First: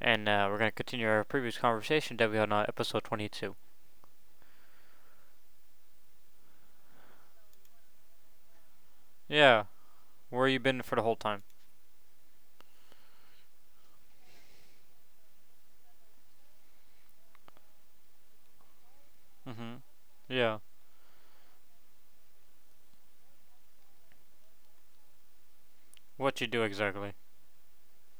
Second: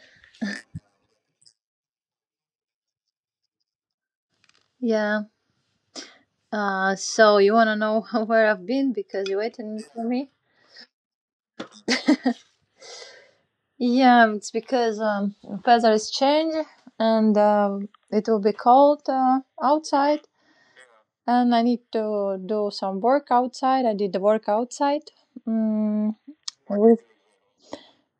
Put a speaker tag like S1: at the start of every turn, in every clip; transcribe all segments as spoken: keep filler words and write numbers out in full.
S1: And uh, we're going to continue our previous conversation that we had on episode twenty-two.
S2: Yeah. Uh, so you wanna know where I've been because you are
S1: Yeah,
S2: waiting for me?
S1: where you been for the whole time?
S2: Yeah, it's because um, weather is changed and um, it will be cold uh,
S1: Mm hmm.
S2: outside,
S1: Yeah,
S2: and I need to do some work outside. I did the work outside. Mm,
S1: what you do
S2: with
S1: exactly?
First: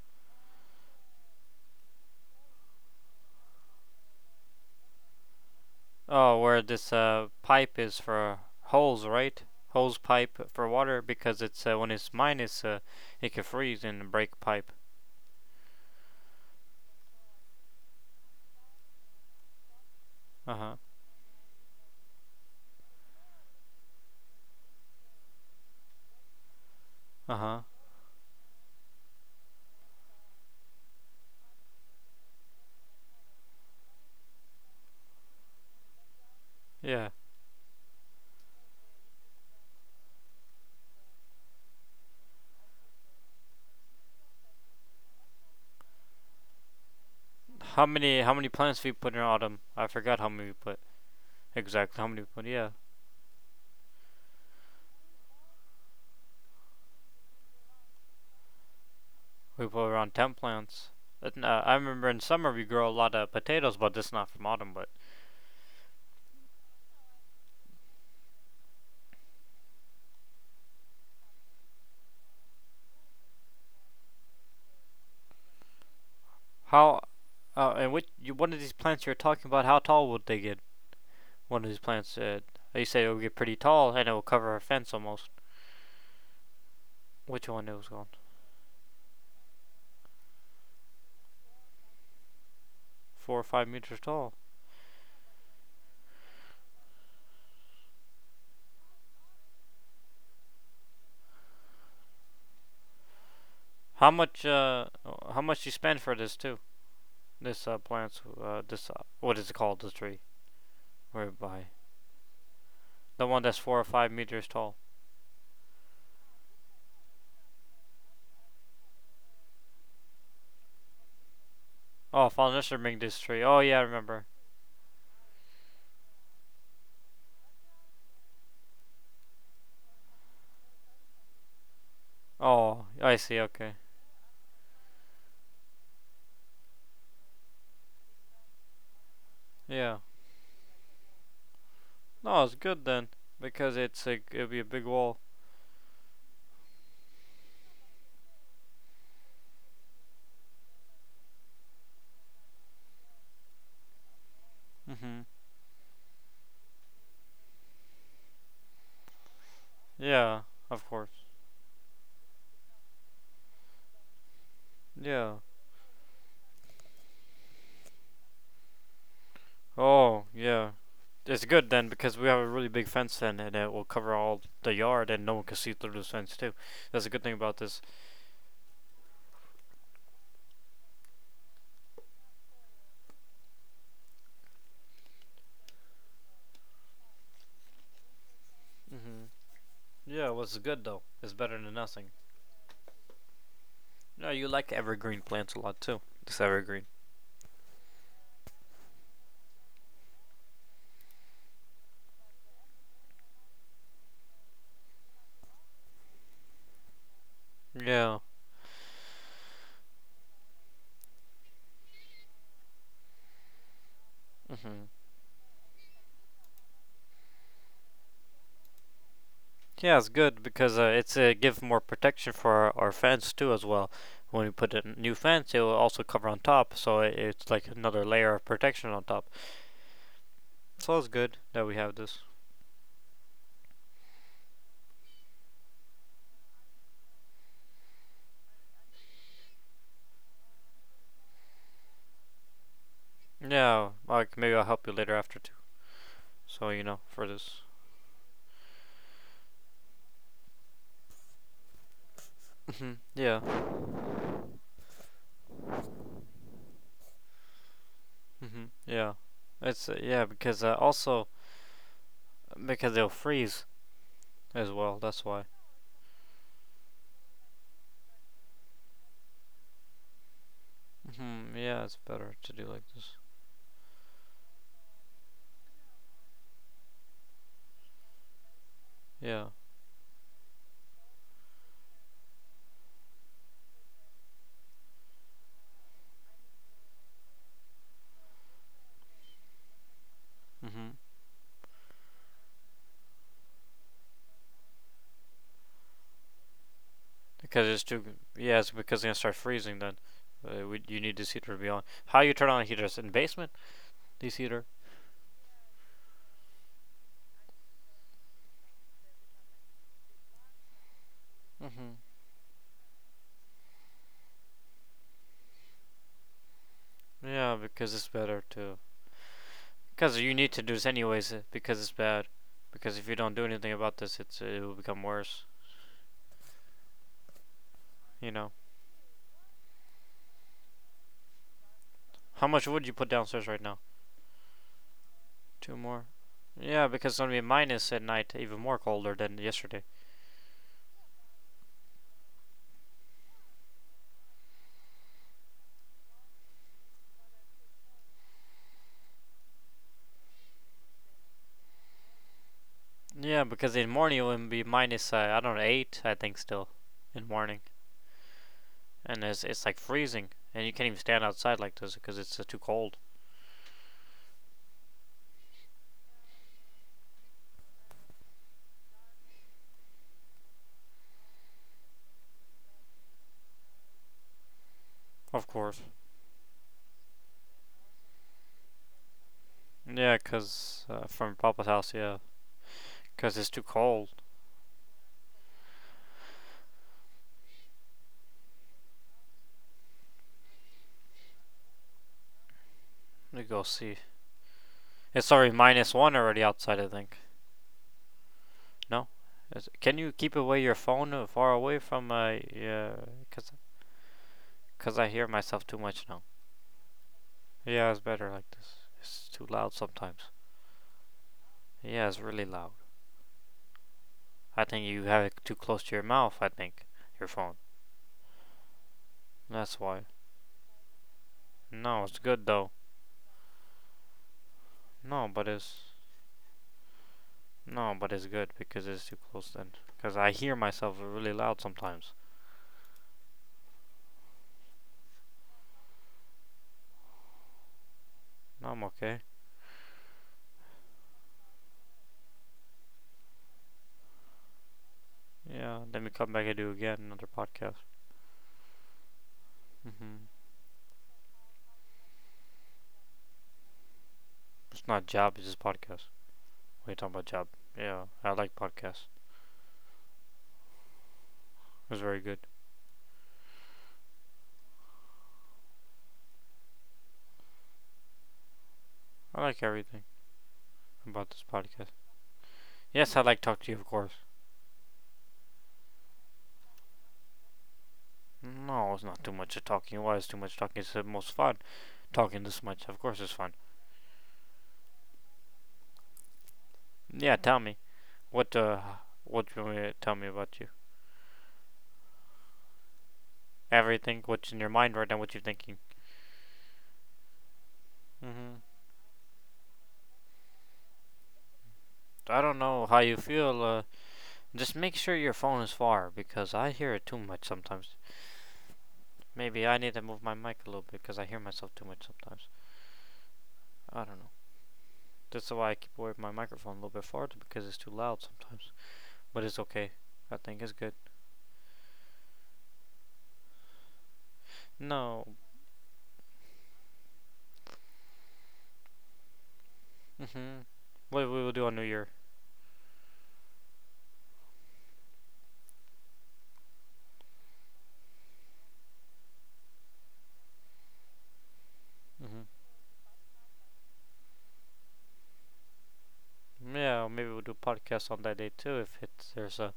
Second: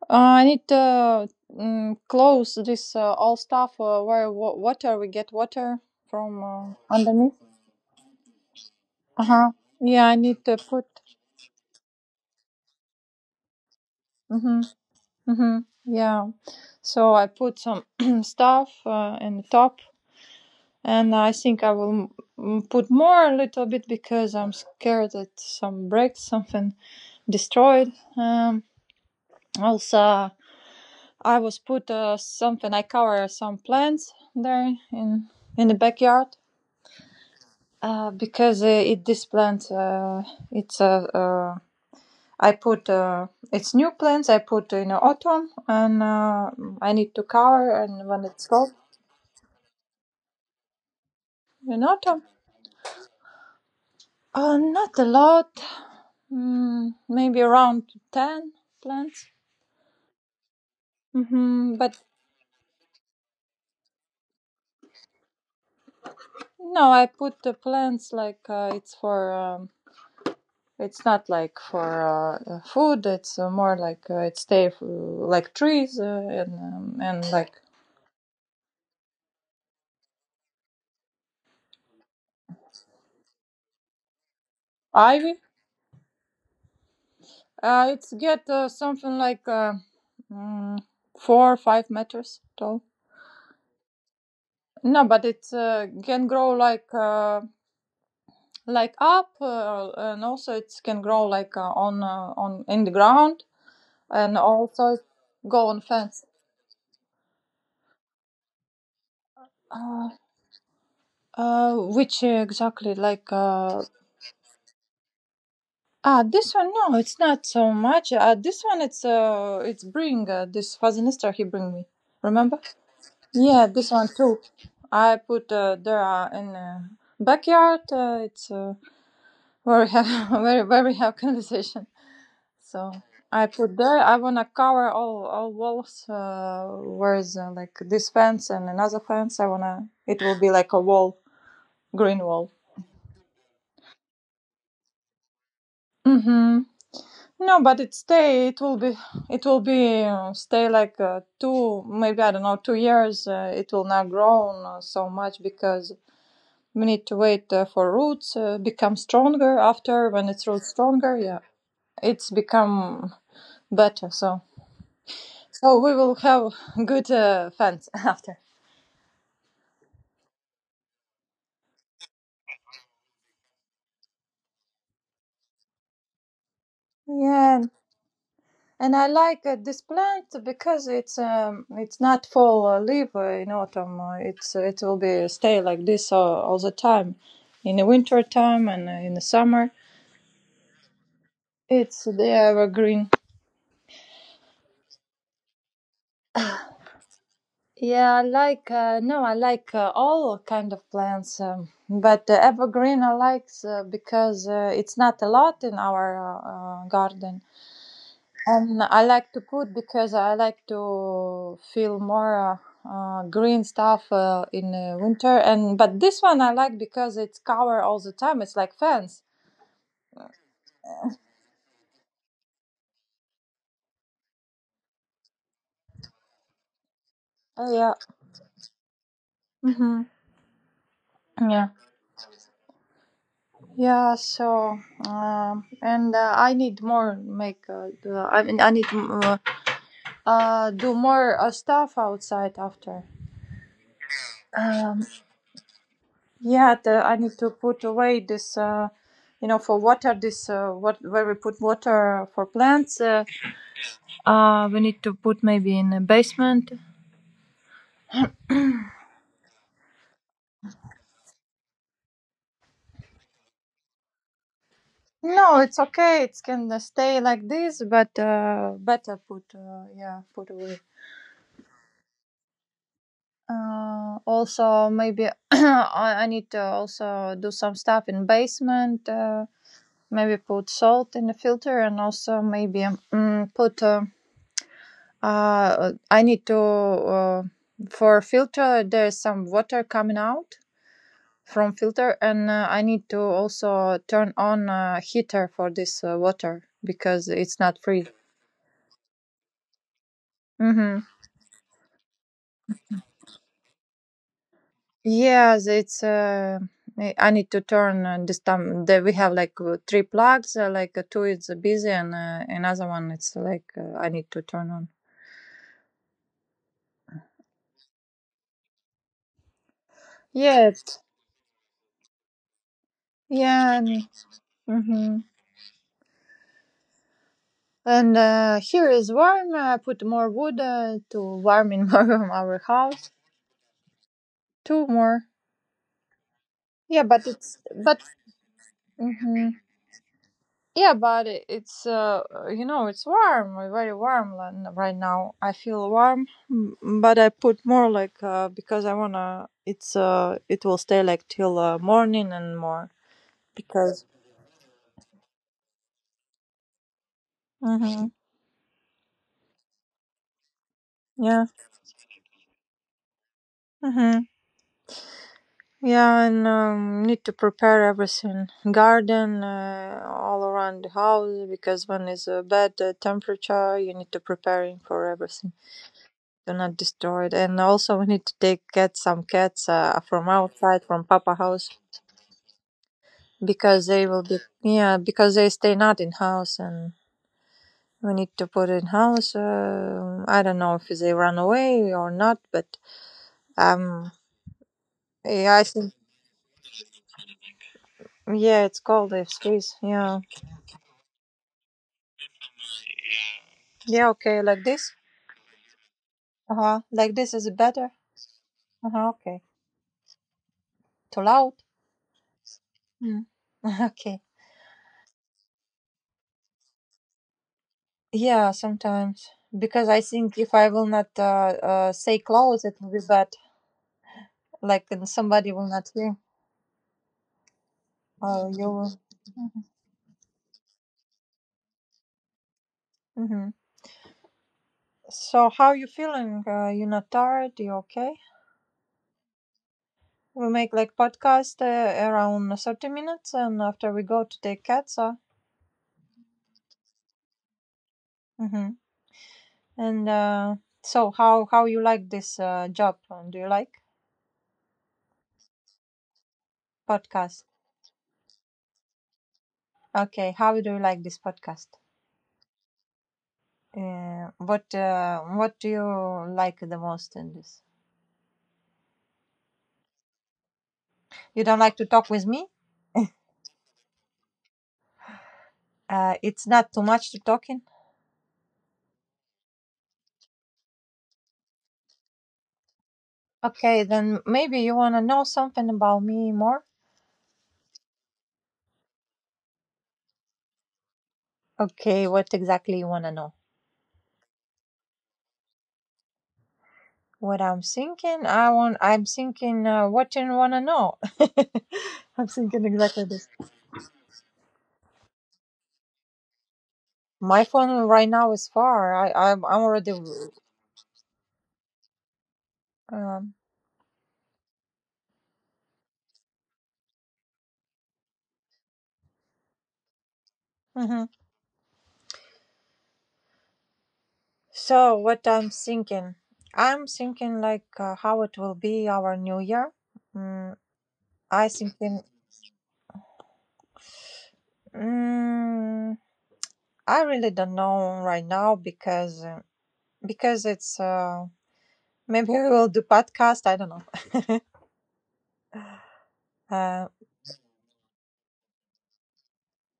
S2: uh, I need to mm, close this uh, all stuff uh, where wa- water we get water
S1: Oh,
S2: from
S1: where
S2: uh,
S1: this uh,
S2: underneath.
S1: pipe is for holes,
S2: Uh
S1: right?
S2: huh.
S1: Hose
S2: Yeah, I
S1: pipe
S2: need to
S1: for
S2: put.
S1: water because it's uh, when it's minus, uh, it can freeze and break
S2: Mhm.
S1: pipe.
S2: Mhm. Yeah. So I put some stuff uh, in the top,
S1: Uh huh.
S2: and I think I will m- put more a little bit because I'm scared that some breaks something
S1: Uh huh.
S2: destroyed. Um, Also, I was put uh, something I cover some plants there in in the backyard
S1: Yeah.
S2: uh, because uh, it this plant uh, it's uh, uh, I put uh, it's new plants I put in autumn and uh, I need to cover
S1: How
S2: and when
S1: many how
S2: it's
S1: many
S2: cold
S1: plants we put in autumn? I forgot how many we put.
S2: in
S1: Exactly how
S2: autumn.
S1: many we put. Yeah.
S2: Uh, not a lot. Mm, maybe around ten plants.
S1: We put around ten plants. uh,
S2: hmm
S1: I
S2: But
S1: remember in summer we grow a lot of potatoes, but this is not from autumn. But
S2: no, I put the plants like uh, it's for, um, it's not like for uh, uh, food. It's uh, more like uh, it stay f- like trees uh, and, um,
S1: how?
S2: and like
S1: Uh, and which you, one of these plants you're talking about? How tall would they get? One of these plants. Uh, they say it will get pretty tall, and it will cover our fence
S2: ivy.
S1: almost. Which one it
S2: Uh,
S1: was
S2: it's
S1: going?
S2: get uh, something like uh, mm, four or five meters tall.
S1: Four or five meters tall.
S2: No, but it uh, can grow like uh, like up uh, and also it can grow like uh, on uh, on in the ground
S1: How
S2: and
S1: much? Uh,
S2: also
S1: how
S2: go
S1: much you
S2: on
S1: spend for
S2: fence.
S1: this too? This uh, plants. Uh, this uh, what is it called? This
S2: uh,
S1: tree. Whereby,
S2: uh which exactly
S1: the
S2: like
S1: one that's
S2: uh
S1: four or five meters tall.
S2: ah This one, no, it's not so much. Uh this one, it's uh it's bring uh, this fazinister he bring me.
S1: Oh,
S2: Remember?
S1: Falnister bring this tree. Oh
S2: Yeah,
S1: yeah, I
S2: this one
S1: remember.
S2: too. I put uh, there uh, in uh, backyard uh, it's uh, where we have where, where we have conversation.
S1: Oh,
S2: So
S1: I see.
S2: I put
S1: Okay.
S2: there. I wanna cover all all walls uh, with uh, like this fence and another fence. I wanna.
S1: Yeah.
S2: It will be like a wall, green wall.
S1: No, it's good then because it's a it'll be a big wall.
S2: Mm-hmm. No, but it stay. It will be. It will be uh, stay like uh, two, maybe I don't know, two years. Uh, it will not grow uh, so
S1: Mhm.
S2: much because we need to wait uh, for roots uh, become stronger. After when it's
S1: Yeah,
S2: roots
S1: of
S2: stronger,
S1: course.
S2: yeah, it's become better. So
S1: Yeah.
S2: so we will have good uh, fence after.
S1: Oh, yeah. It's good then because we have a really big fence then, and it will cover all the yard, and no one can see through this fence too. That's a good thing
S2: Yeah,
S1: about
S2: and
S1: this.
S2: and I like uh, this plant because it's um it's not fall uh, leaf uh, in autumn. Uh, it's it will be stay like this all, all the time, in the winter time and uh, in the
S1: Mhm.
S2: summer.
S1: Yeah, what's good though? It's better than
S2: It's
S1: nothing.
S2: the evergreen.
S1: No, you like evergreen plants a lot too. This evergreen.
S2: Yeah, I like uh, no, I like uh, all kind of plants, um, but uh, evergreen I like uh, because uh, it's not a lot in our uh, uh, garden.
S1: Yeah.
S2: And I like to cook because I like to feel more uh, uh, green stuff uh, in
S1: Mhm.
S2: uh, winter. And but this one I like because it's cover all the time. It's like fence.
S1: Yeah, it's good because uh, it's uh, give more protection for our, our fence too as well. When we put a n- new fence, it will also cover on top, so it, it's like
S2: Oh yeah.
S1: another layer of protection on top.
S2: Mm-hmm.
S1: So it's good that
S2: Yeah.
S1: we have this.
S2: Yeah. So um, and uh, I need more make. Uh, the- I mean, I need uh, uh, do more uh, stuff outside after.
S1: Yeah, like maybe I'll help you
S2: Um,
S1: later after too. So
S2: yeah.
S1: you know
S2: The, I
S1: for
S2: need to
S1: this.
S2: put away this. Uh, you know, for water, this uh, what where we put water for
S1: Hmm,
S2: plants. Uh,
S1: yeah.
S2: Uh, we need to put maybe in a basement.
S1: Hmm, yeah. It's uh, yeah, because uh, also because they'll freeze as well. That's why.
S2: No, it's okay. It can uh, stay like this, but uh, better put uh, yeah put away.
S1: Hmm, yeah, it's better to do like this.
S2: Uh, also, maybe I I need to also do some stuff in basement. Uh,
S1: Yeah.
S2: maybe put salt in the filter, and also maybe mm, put. Uh, uh, I need to uh, for filter. There is some water coming out
S1: Hmm.
S2: from filter and uh, I need to also turn on uh, heater for this uh, water because it's
S1: Because
S2: not
S1: it's
S2: free.
S1: too. Yeah, it's because it's gonna start freezing then. Uh, we,
S2: Mm-hmm.
S1: you need this heater to be on. How you turn on heaters in basement? This heater.
S2: Yes, it's uh, i I need to turn uh, this time that we have like uh, three plugs uh, like uh, two is busy
S1: Mm-hmm.
S2: and uh, another one it's like uh, I need to turn on.
S1: Yeah, because it's better too. Because you need to do this
S2: Yes.
S1: anyways. uh, Because it's bad. Because if you don't do anything
S2: Yeah.
S1: about
S2: and,
S1: this, it's it will become
S2: hmm
S1: worse.
S2: and
S1: You know.
S2: uh, here is warm. I put more wood uh, to warm in
S1: How
S2: our
S1: much wood you
S2: house.
S1: put downstairs right now?
S2: Two more.
S1: Two more. Yeah,
S2: yeah
S1: because it's
S2: but
S1: gonna be
S2: it's
S1: minus
S2: but
S1: at night, even more colder than
S2: Mhm.
S1: yesterday.
S2: Yeah, but I- it's uh, you know it's warm, uh, very warm, lan- right now. I feel warm, m- but I put more like uh, because I wanna. It's uh, it will stay like till uh, morning and more
S1: Yeah, because in
S2: because.
S1: morning it will be minus. Uh, I don't know, eight. I think still in morning.
S2: Mm-hmm.
S1: And it's it's like freezing, and you can't even stand
S2: Yeah.
S1: outside like this because it's uh, too cold.
S2: Mm-hmm. Yeah, and um, need to prepare everything, garden uh, all around the house because when it's a bad uh, temperature, you need to preparing for
S1: Of
S2: everything.
S1: course.
S2: Do not destroy it. And also, we need to take cats, some cats uh,
S1: Yeah,
S2: from outside,
S1: 'cause
S2: from
S1: uh,
S2: Papa
S1: from Papa's
S2: house,
S1: house, yeah, because it's too
S2: because they
S1: cold.
S2: will be, yeah, because they stay not in house, and we need to put in house. Uh, I don't know if they run away or not, but
S1: Let me go see.
S2: um,
S1: It's already
S2: yeah, I think.
S1: minus one already outside, I think.
S2: Yeah, it's
S1: No?
S2: cold. It's
S1: Is,
S2: freeze.
S1: can you
S2: Yeah,
S1: keep away your phone uh, far away from my, uh, cause
S2: yeah, okay, like this.
S1: I hear myself too much now.
S2: Uh huh. Like this is better.
S1: Yeah, it's better like this.
S2: Uh huh.
S1: It's
S2: Okay.
S1: too loud sometimes.
S2: Too loud.
S1: Yeah, it's really loud.
S2: Mm. Okay.
S1: I think you have it too close to your mouth, I think. Your phone.
S2: Yeah, sometimes
S1: That's
S2: because I
S1: why.
S2: think if I will not uh, uh,
S1: No,
S2: say
S1: it's good
S2: close,
S1: though.
S2: it will be bad. Like and
S1: No, but
S2: somebody will not
S1: it's
S2: hear.
S1: No, but it's
S2: Oh,
S1: good
S2: you
S1: because
S2: will.
S1: it's too close then. Because I hear myself really loud sometimes.
S2: hmm so how you feeling uh, you not tired you okay?
S1: No, I'm okay.
S2: We make like podcast uh, around thirty minutes and after we go to take cats. uh,
S1: Yeah, then we come back and do again another podcast.
S2: hmm and
S1: Hmm.
S2: uh, So how how you like this uh, job? Uh, do you like
S1: It's not job, it's just podcast. What are you talking about
S2: podcast?
S1: job? Yeah, I like podcasts.
S2: Okay, how do you like this podcast?
S1: It's very good.
S2: Uh, what uh, what do you like the most in this?
S1: I like everything about
S2: You
S1: this
S2: don't like to
S1: podcast.
S2: talk with me?
S1: Yes, I like talk to you, of course.
S2: Uh, it's not too much to talking.
S1: No, it's not too much of talking. Why is too much talking? It's the most fun talking this much. Of course, it's fun.
S2: Okay, then maybe you want to know something about me more?
S1: Yeah, tell me what uh, what do you want me to tell me about you.
S2: Okay, what exactly you want to know?
S1: Everything. What's in your mind right now? What you're thinking.
S2: What I'm thinking, I
S1: Mm-hmm.
S2: want I'm thinking uh, what you want to know. I'm
S1: I don't
S2: thinking
S1: know how
S2: exactly
S1: you
S2: this.
S1: feel. Uh, just make sure your phone is far because I hear it too
S2: My
S1: much
S2: phone
S1: sometimes.
S2: right now is far. I I'm, I'm
S1: Maybe I
S2: already.
S1: need to move my mic a little bit because I hear myself too much sometimes.
S2: um
S1: I don't know. That's why I keep away from my microphone a little bit farther because it's too loud sometimes. But it's okay. I think it's good.
S2: mhm. So what
S1: No.
S2: I'm thinking, I'm thinking like uh, how it will be our new year. Mm,
S1: Mhm. What we
S2: I
S1: will do on New
S2: thinking.
S1: Year.
S2: mm, I really don't know right now because uh, because it's uh Maybe
S1: Mhm.
S2: we will do podcast. I don't know. Uh,
S1: Yeah, maybe we'll do podcasts on that day too. If it's there's a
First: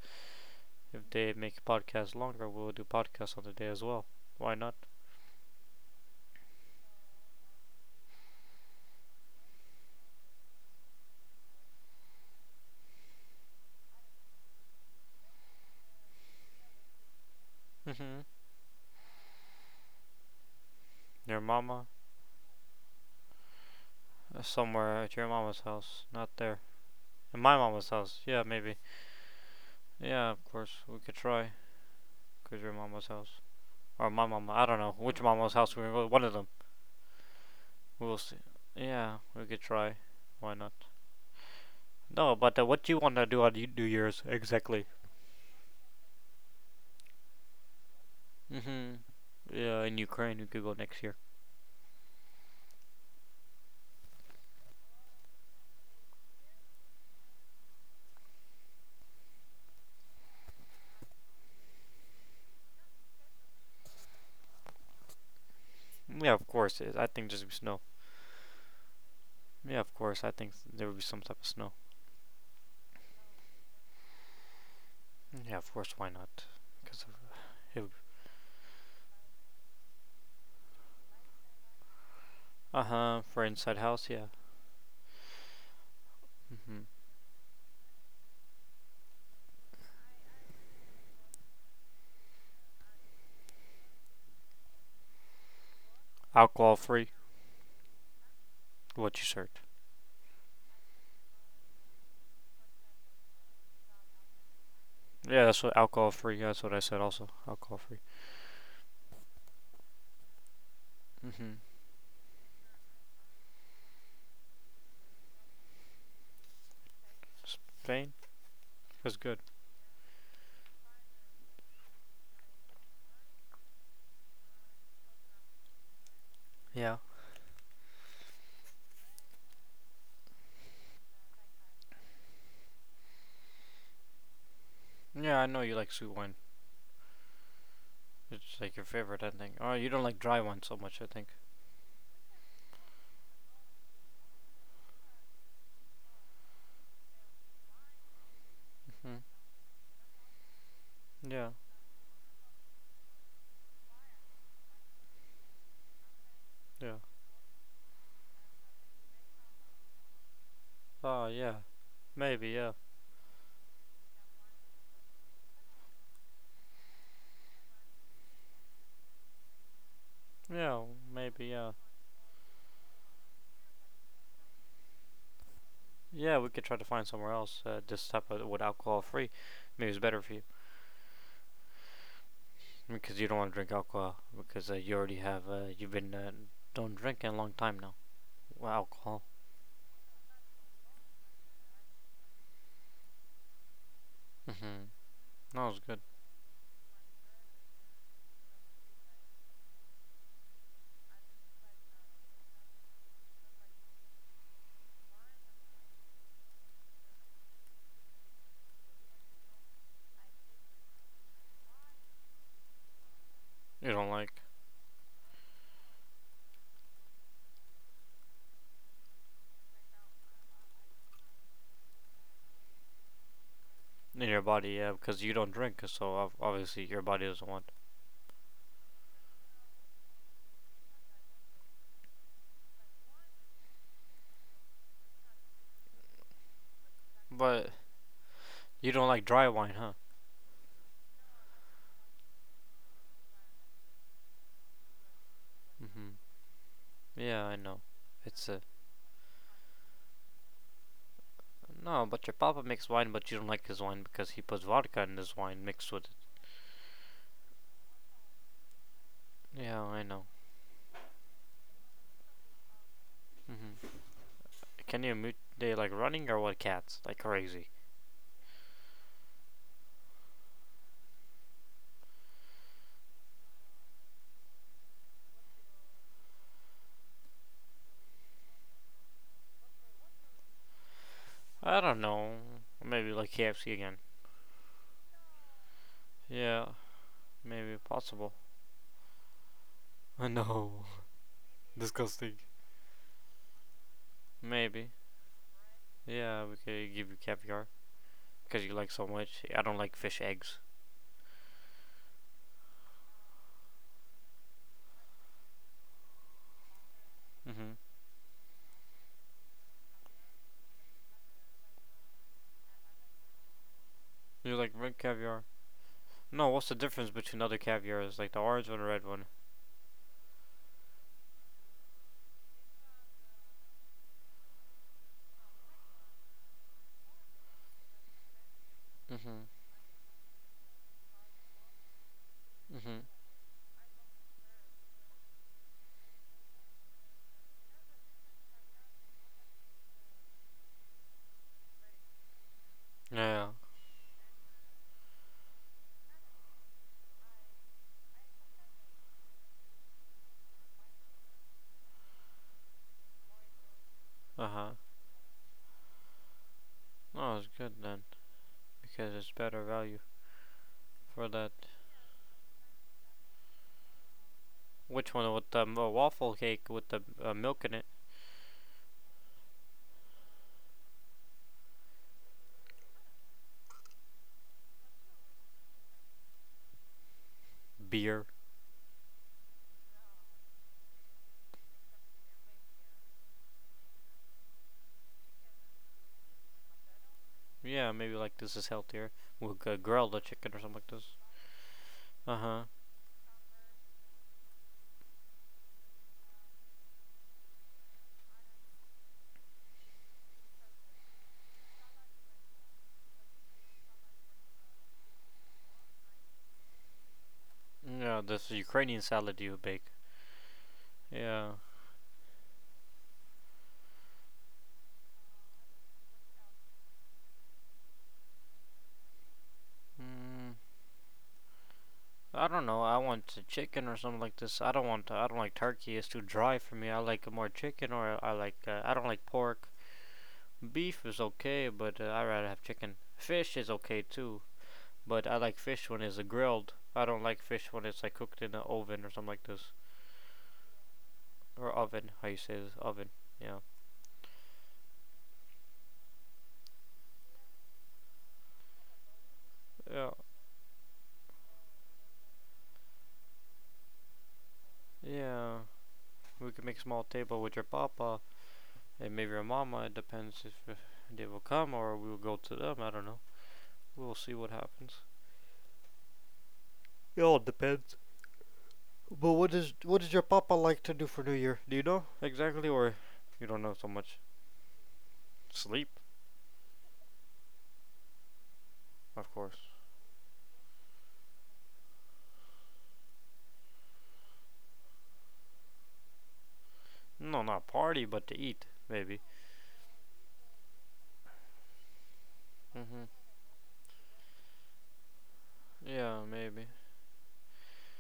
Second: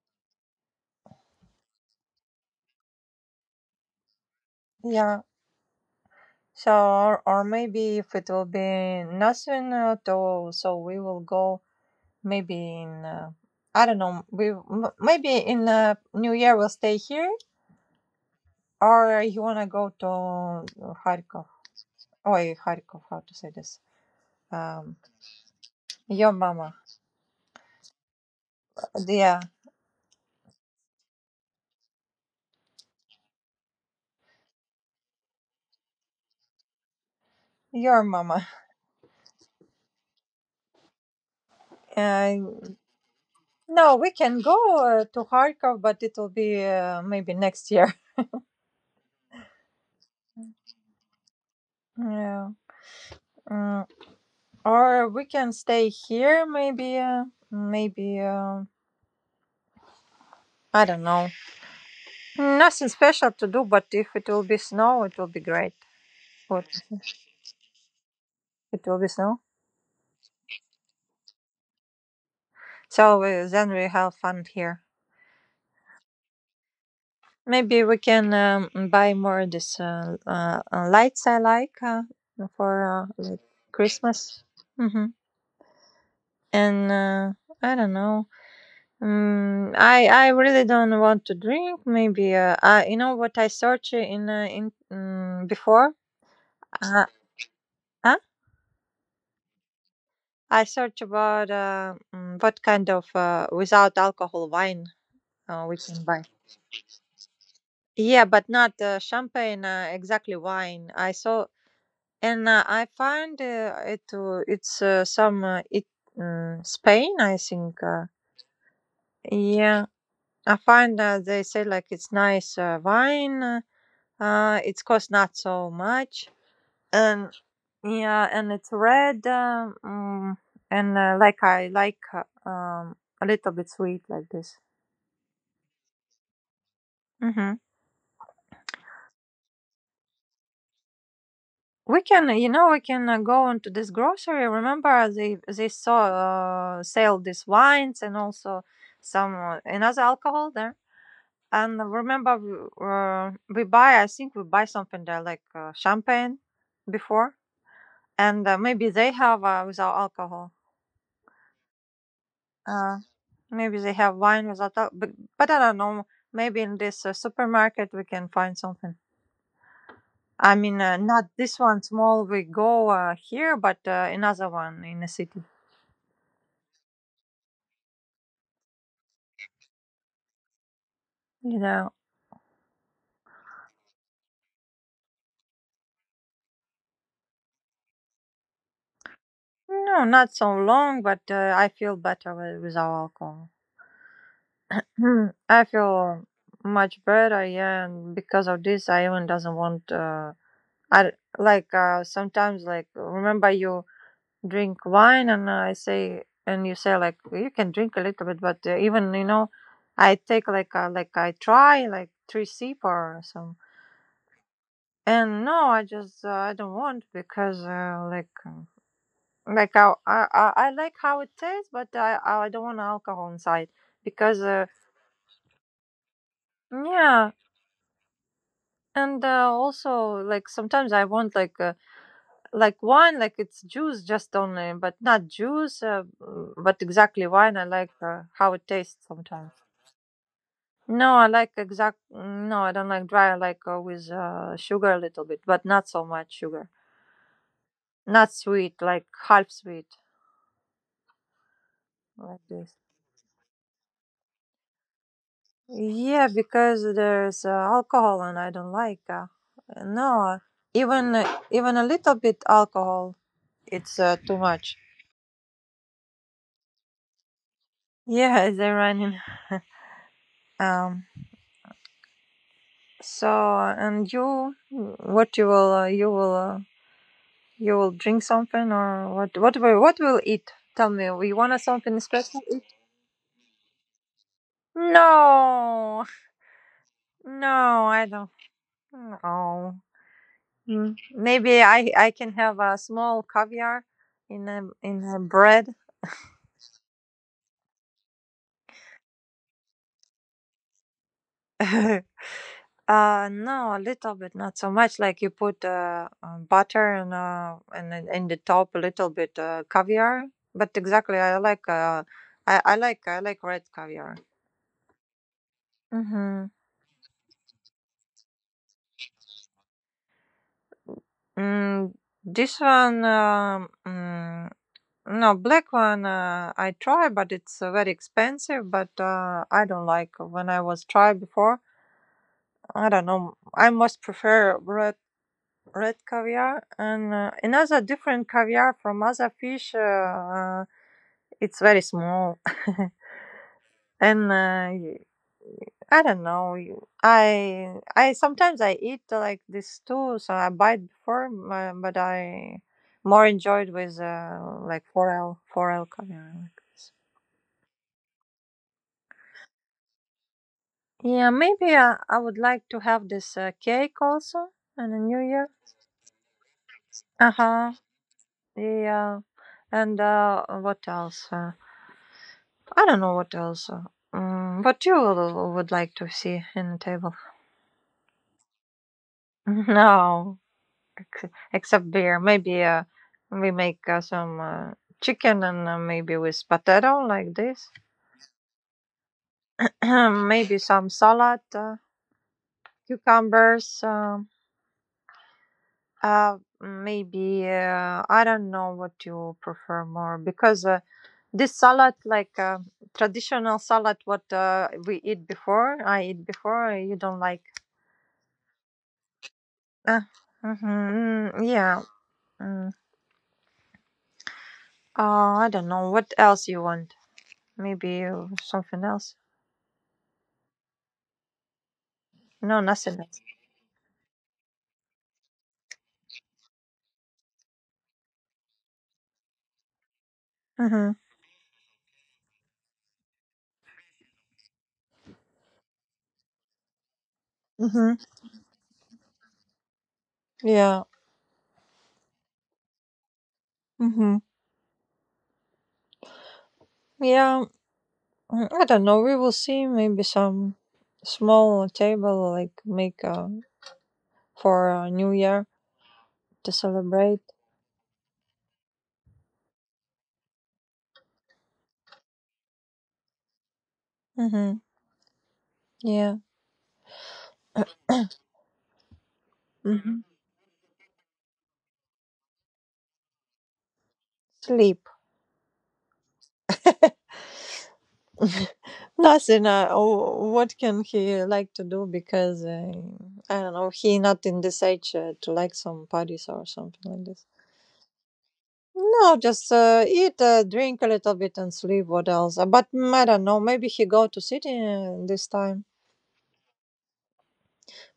S1: If they make podcasts longer, we'll do podcasts on the day as well. Why not?
S2: yeah. So or, or maybe if it will be nothing at all, so we will go maybe in. uh, I don't know. We m- maybe in uh, New Year we'll stay here,
S1: Mhm.
S2: or you wanna go to
S1: Your
S2: Kharkov?
S1: mama.
S2: Oh, Kharkov. How to say this?
S1: Uh,
S2: Um,
S1: Somewhere at your mama's house,
S2: your
S1: not there.
S2: mama.
S1: In my mama's house, yeah, maybe.
S2: Yeah,
S1: Yeah, of course, we could try. Cause your mama's house, or my mama, I don't know which mama's house we go. One of them,
S2: your
S1: we will see.
S2: mama.
S1: Yeah, we could try. Why not?
S2: Uh,
S1: No, but uh, what do you want to do on y- New
S2: no, we
S1: Year's
S2: can go
S1: exactly?
S2: uh, to Kharkov, but it will be uh, maybe next year.
S1: Mm-hmm. Yeah, in Ukraine, we could go next year.
S2: Yeah. Mm. Or we can stay here, maybe. uh, Maybe uh, I don't know. Nothing special to do, but if it will be snow, it will be great.
S1: Yeah, of
S2: What
S1: course. it- I think there's gonna be snow.
S2: it will be snow,
S1: Yeah, of course. I think there would be some type of snow.
S2: so we, then we have fun here.
S1: Yeah, of course. Why not? Because
S2: Maybe we can um, buy more of this uh, uh, uh, lights I like uh, for
S1: uh
S2: uh,
S1: huh.
S2: like
S1: For inside house, yeah.
S2: Christmas. hmm
S1: Mm-hmm.
S2: And uh, I don't know. Mm, I I really don't want to drink. Maybe uh, I. You know what I searched in uh, in mm, before?
S1: Alcohol
S2: Uh,
S1: free.
S2: huh?
S1: What you search?
S2: I search about uh, mm, what kind of uh, without alcohol wine
S1: Yeah, that's
S2: uh,
S1: what
S2: we can
S1: alcohol
S2: buy.
S1: free. That's what I said. Also, alcohol free.
S2: Yeah, but not uh, champagne. Uh, exactly wine. I saw
S1: Mhm.
S2: and uh, I find uh, it. Uh, it's uh, some uh, it mm Spain. I think. Uh,
S1: Spain was good.
S2: yeah, I find uh, they say like it's nice uh, wine. Uh, it costs not so much,
S1: Yeah.
S2: and. Yeah, and it's red, um, mm, and uh, like I like uh, um, a little bit sweet like this.
S1: Yeah, I know you like sweet wine.
S2: Hmm.
S1: It's like your favorite, I think. Oh, you don't like dry wine so much, I think.
S2: We can, you know, we can uh, go into this grocery. Remember, they they saw uh, sell these wines and also
S1: Mhm.
S2: some uh, another alcohol there.
S1: Yeah.
S2: And remember, we, uh, we buy. I think we buy something there like uh, champagne
S1: Yeah.
S2: before, and uh, maybe they have uh, without alcohol.
S1: Oh, yeah. Maybe. Yeah.
S2: Uh, Maybe they have wine without, al- but but I don't know. Maybe in this uh, supermarket we can find something. I mean,
S1: Yeah.
S2: uh, not
S1: Maybe.
S2: this
S1: Yeah.
S2: one small we go uh, here, but uh, another one in the city.
S1: Yeah, we could try to find somewhere else. Uh, this type of with alcohol free, maybe it's better for you
S2: You know,
S1: because you don't want to drink alcohol because uh, you already have. Uh, you've been uh, don't drink in a long time now. Well, alcohol.
S2: no, not so long, but uh, I feel better with, without alcohol.
S1: Mhm.
S2: Hmm,
S1: That
S2: I
S1: was good.
S2: feel much better, yeah, and because of this, I even doesn't want. Uh, I d- like uh, sometimes like remember you drink wine and i say and you say like, "Well, you can drink a little bit," but uh, even you know I take like uh, like I try like three sip or some.
S1: You don't like.
S2: And no, I just uh, I don't want because uh, like um, like I, I i I like how it tastes but i i don't want alcohol inside
S1: In
S2: because
S1: your
S2: uh,
S1: body, yeah, because you don't drink, so obviously your body
S2: yeah.
S1: doesn't want.
S2: And uh, also like sometimes I want like uh, like wine like it's juice just only but not juice uh, but exactly wine I
S1: But
S2: like uh, how it
S1: you
S2: tastes
S1: don't like dry
S2: sometimes.
S1: wine, huh?
S2: No, I like exact. mm, No, I don't like dry. I like, uh, with uh, sugar a little bit, but not so
S1: Hmm.
S2: much sugar.
S1: Yeah, I know.
S2: Not
S1: It's a
S2: sweet, like half sweet,
S1: no, but your
S2: like
S1: papa
S2: this.
S1: makes wine, but you don't like his wine because he puts vodka in his wine mixed with it.
S2: Yeah, because there's uh, alcohol, and I don't like. Uh,
S1: Yeah, I know.
S2: no, even uh, even a little bit alcohol, it's
S1: Hmm.
S2: uh, too much.
S1: Can you mute? They like running or what? Cats like crazy.
S2: Yeah, it's Iranian. Um. So, and you, what you will, uh, you will, uh, you will drink something, or what? What will, what will eat? Tell me. You want
S1: I don't
S2: something special?
S1: know. Maybe like K F C again.
S2: No,
S1: Yeah, maybe
S2: no, I don't.
S1: possible.
S2: No.
S1: I know.
S2: Mm, Maybe I I can
S1: Disgusting.
S2: have a small caviar in a
S1: Maybe.
S2: in a bread.
S1: Yeah, we could give you caviar because you like so much. I don't like fish eggs.
S2: Uh no, a little bit, not so much. Like you put uh, uh butter and uh
S1: Hmm.
S2: and then in the top a little bit uh caviar. But exactly, I like uh I I like I like red caviar.
S1: You like red caviar?
S2: Mm-hmm.
S1: No, what's the difference between other caviars, like the orange one and red one?
S2: Mm, this one um. mm, No, black one, uh, I try, but it's uh, very expensive. But
S1: Mm-hmm.
S2: uh, I don't like when I was tried before. I
S1: Mm-hmm.
S2: don't know. I most prefer red red caviar and uh, another different caviar from other fish. Uh, uh, it's very small.
S1: Yeah.
S2: and uh, y- I don't know. You- I I sometimes I eat uh, like this too. So I bite before, uh, but I more enjoyed with uh,
S1: Uh-huh.
S2: like forel forel caviar. Like this.
S1: Oh, it's good then, because it's better value for
S2: Yeah,
S1: that.
S2: maybe I I would like to have this uh, cake also in the
S1: Which
S2: new
S1: one with
S2: year.
S1: the um, uh, waffle cake with the
S2: Uh
S1: uh, milk in
S2: huh.
S1: it?
S2: Yeah. And uh, what else? Uh, I don't know what else. Uh, mm, what you will- would like to see in the table?
S1: Beer.
S2: No, ex- except beer. Maybe uh, we make uh, some uh, chicken and uh, maybe with potato like this.
S1: Yeah, maybe like this is healthier. We'll uh, grill the chicken or
S2: Maybe
S1: something like
S2: some
S1: this.
S2: salad, uh,
S1: Uh huh.
S2: cucumbers. Um, Uh, maybe uh, I don't know what you prefer more because uh, this salad, like, uh, traditional salad, what, uh, we eat before, I eat before, you don't like.
S1: Yeah, this Ukrainian salad you bake.
S2: Uh, mm-hmm, mm,
S1: Yeah.
S2: yeah. Mm. Uh, I don't know what else you want. Maybe uh, something else.
S1: Mm. I
S2: No,
S1: don't know. I
S2: nothing else.
S1: want a chicken or something like this. I don't want. I don't like turkey. It's too dry for me. I like more chicken, or I like. Uh, I don't like pork.
S2: Mm-hmm.
S1: Beef is okay, but uh, I rather have chicken. Fish is okay too, but I like fish when it's uh, grilled. I don't like fish when
S2: Mm-hmm.
S1: it's like cooked in an oven or something like this,
S2: Yeah.
S1: or oven. How you say this? Oven. Yeah.
S2: Mm-hmm. Yeah. mm, I don't know. We will see. Maybe
S1: Yeah.
S2: some small table like make uh, for uh, New Year.
S1: Yeah. We
S2: To
S1: can make a small
S2: celebrate.
S1: table with your papa and maybe your mama. It depends if uh, they will come or we will go to them. I don't know. We'll see what
S2: Mm-hmm.
S1: happens.
S2: Yeah.
S1: It all depends. But what does what
S2: Mm-hmm.
S1: does your papa like to do for New Year? Do you know exactly, or you don't know so much?
S2: Sleep.
S1: Sleep, of
S2: Nothing.
S1: course.
S2: Uh, oh, what can he like to do? Because uh, I don't know. He not in this age uh, to like some parties or something like this.
S1: No, not party, but to eat,
S2: No,
S1: maybe.
S2: just uh, eat, uh, drink a little bit, and sleep. What else? Uh, But mm,
S1: Hmm.
S2: I don't know. Maybe he go to city uh, this time
S1: Yeah, maybe.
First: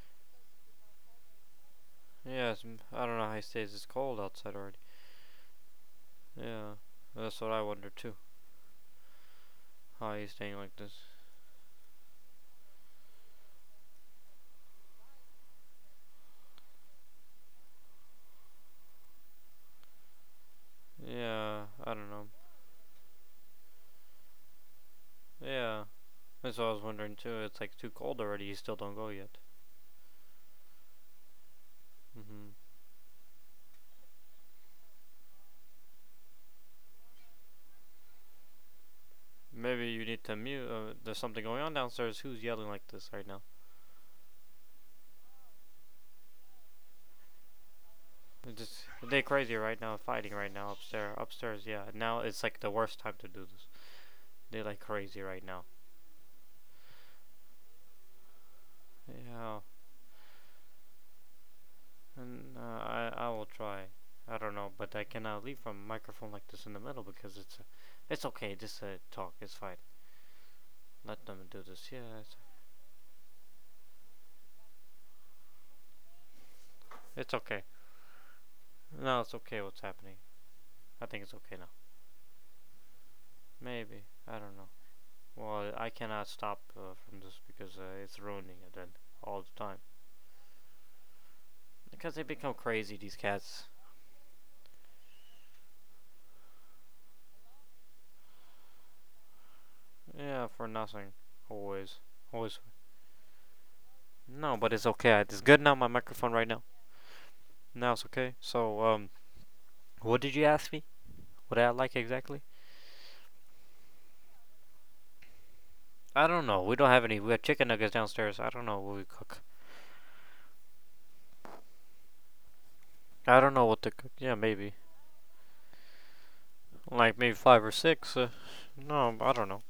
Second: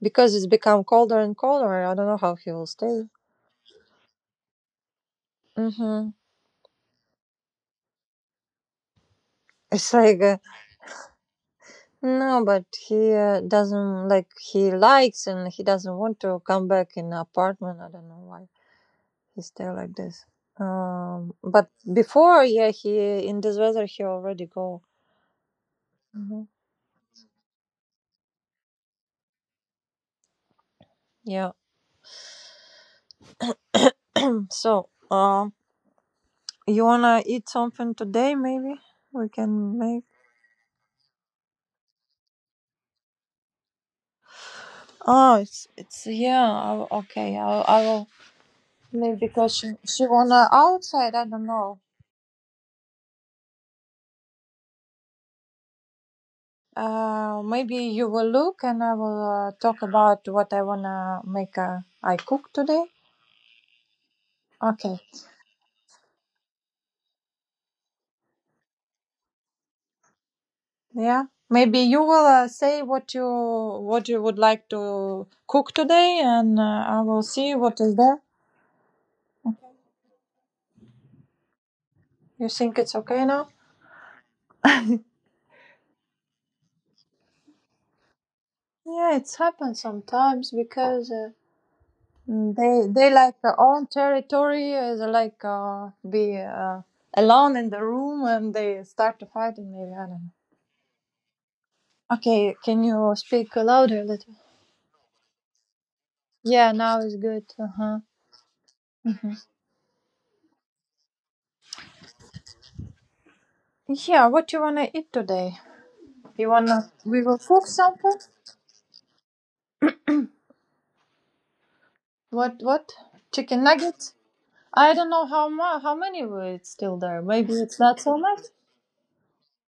S2: because it's become colder and colder. I don't know how he
S1: Yes,
S2: will
S1: m-
S2: stay.
S1: I don't know how he stays this cold outside already.
S2: Mm-hmm.
S1: Yeah, that's what I wonder too.
S2: It's
S1: How
S2: like
S1: he's
S2: uh,
S1: staying like this.
S2: no, but he uh, doesn't like he likes and he doesn't want to come back in the apartment. I don't know why he's there like this. Um,
S1: Yeah,
S2: but
S1: I don't know.
S2: before, yeah, he in this weather he already go.
S1: Yeah,
S2: Hmm.
S1: that's what I was wondering too. It's like too cold already. You still don't go yet.
S2: Yeah.
S1: Hmm.
S2: So, um, you wanna eat something today? Maybe we can
S1: Maybe you
S2: make.
S1: need to mute. Uh, there's something going on downstairs. Who's yelling like this right now?
S2: Oh, it's it's yeah. I, will- okay, I will- I will,
S1: Just,
S2: maybe
S1: they're crazy
S2: because she
S1: right now,
S2: she
S1: fighting
S2: wanna
S1: right now
S2: outside.
S1: upstairs.
S2: I don't
S1: Upstairs,
S2: know.
S1: yeah. Now it's like the worst time to do this. They're like crazy right now.
S2: Uh, maybe you will look and I will uh,
S1: Yeah,
S2: talk about what I wanna make. Uh, I cook
S1: and uh,
S2: today.
S1: I I will try. I don't know, but
S2: Okay.
S1: I cannot leave from a microphone like this in the middle because it's uh, it's okay. Just uh, talk. It's fine.
S2: Yeah.
S1: Let them do
S2: Maybe
S1: this.
S2: you
S1: Yeah,
S2: will
S1: it's,
S2: uh, say what you what you would like to cook today, and uh, I will
S1: it's
S2: see
S1: okay.
S2: what is there.
S1: No, it's okay. What's happening? I think it's okay now.
S2: You think it's okay now?
S1: Maybe I don't know. Well, I cannot stop uh, from this because uh, it's ruining it and
S2: Yeah, it's
S1: all the
S2: happened
S1: time.
S2: sometimes because uh,
S1: Because they become
S2: Mm, They
S1: crazy,
S2: they
S1: these
S2: like their
S1: cats.
S2: own territory. Uh, they like uh, be uh, alone in the room, and they start to fight. And maybe I don't know.
S1: Yeah, for nothing. Always.
S2: Okay,
S1: Always.
S2: can you speak louder a little.
S1: No, but it's okay. It's good now, my microphone right now.
S2: Yeah, now it's good.
S1: Now
S2: Uh-huh.
S1: it's okay. So, um, what did you ask me? What I like exactly?
S2: Yeah, what you wanna eat today?
S1: I don't
S2: You
S1: know. We don't
S2: wanna
S1: have any.
S2: we
S1: We
S2: will
S1: have chicken
S2: cook
S1: nuggets
S2: something?
S1: downstairs. I don't know what we cook.
S2: What what?
S1: I don't
S2: Chicken
S1: know what to cook.
S2: nuggets?
S1: Yeah, maybe.
S2: I don't know how mu- how many were it's still
S1: Like
S2: there.
S1: maybe
S2: Maybe
S1: five or
S2: it's not
S1: six.
S2: so
S1: Uh,
S2: much.
S1: no, I don't know.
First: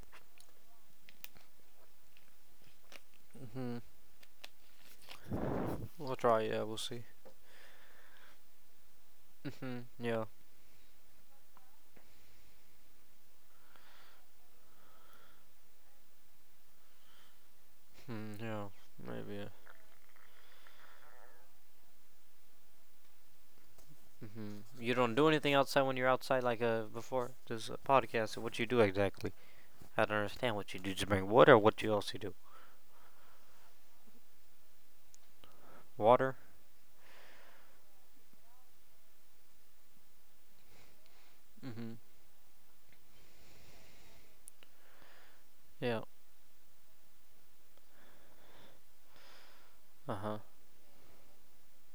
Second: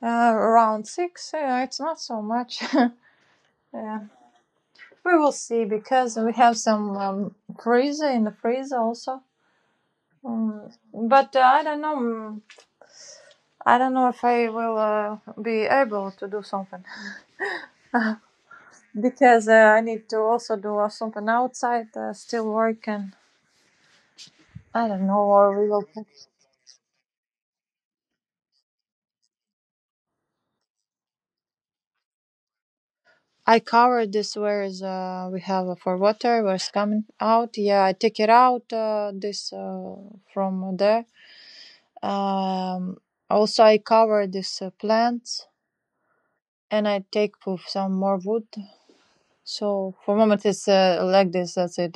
S2: Uh, around six. Yeah, it's not so much.
S1: hmm
S2: Yeah, we will see
S1: We'll
S2: because we
S1: try. Yeah,
S2: have
S1: we'll see.
S2: some um, freezer in the freezer also.
S1: hmm Yeah.
S2: Mm, but uh, I don't know. mm, I don't know if I will uh, be able to do something.
S1: hmm Yeah. Maybe.
S2: Because
S1: Yeah.
S2: uh, I need to also do uh, something outside, uh, still working.
S1: hmm
S2: I
S1: You
S2: don't know,
S1: don't do anything
S2: or we
S1: outside
S2: will.
S1: when you're outside like uh, before this uh, podcast. What you do exactly? I don't understand what you do. Just bring wood, or what do you also do?
S2: I cover this whereas uh, we have uh, for
S1: Water?
S2: water was coming out. Yeah, I take it out uh, this uh, from there.
S1: Mm-hmm.
S2: Um, Also, I cover this uh, plants
S1: Yeah.
S2: and I take for some more wood. So for
S1: Uh huh.
S2: moment, it's uh, like this. That's it,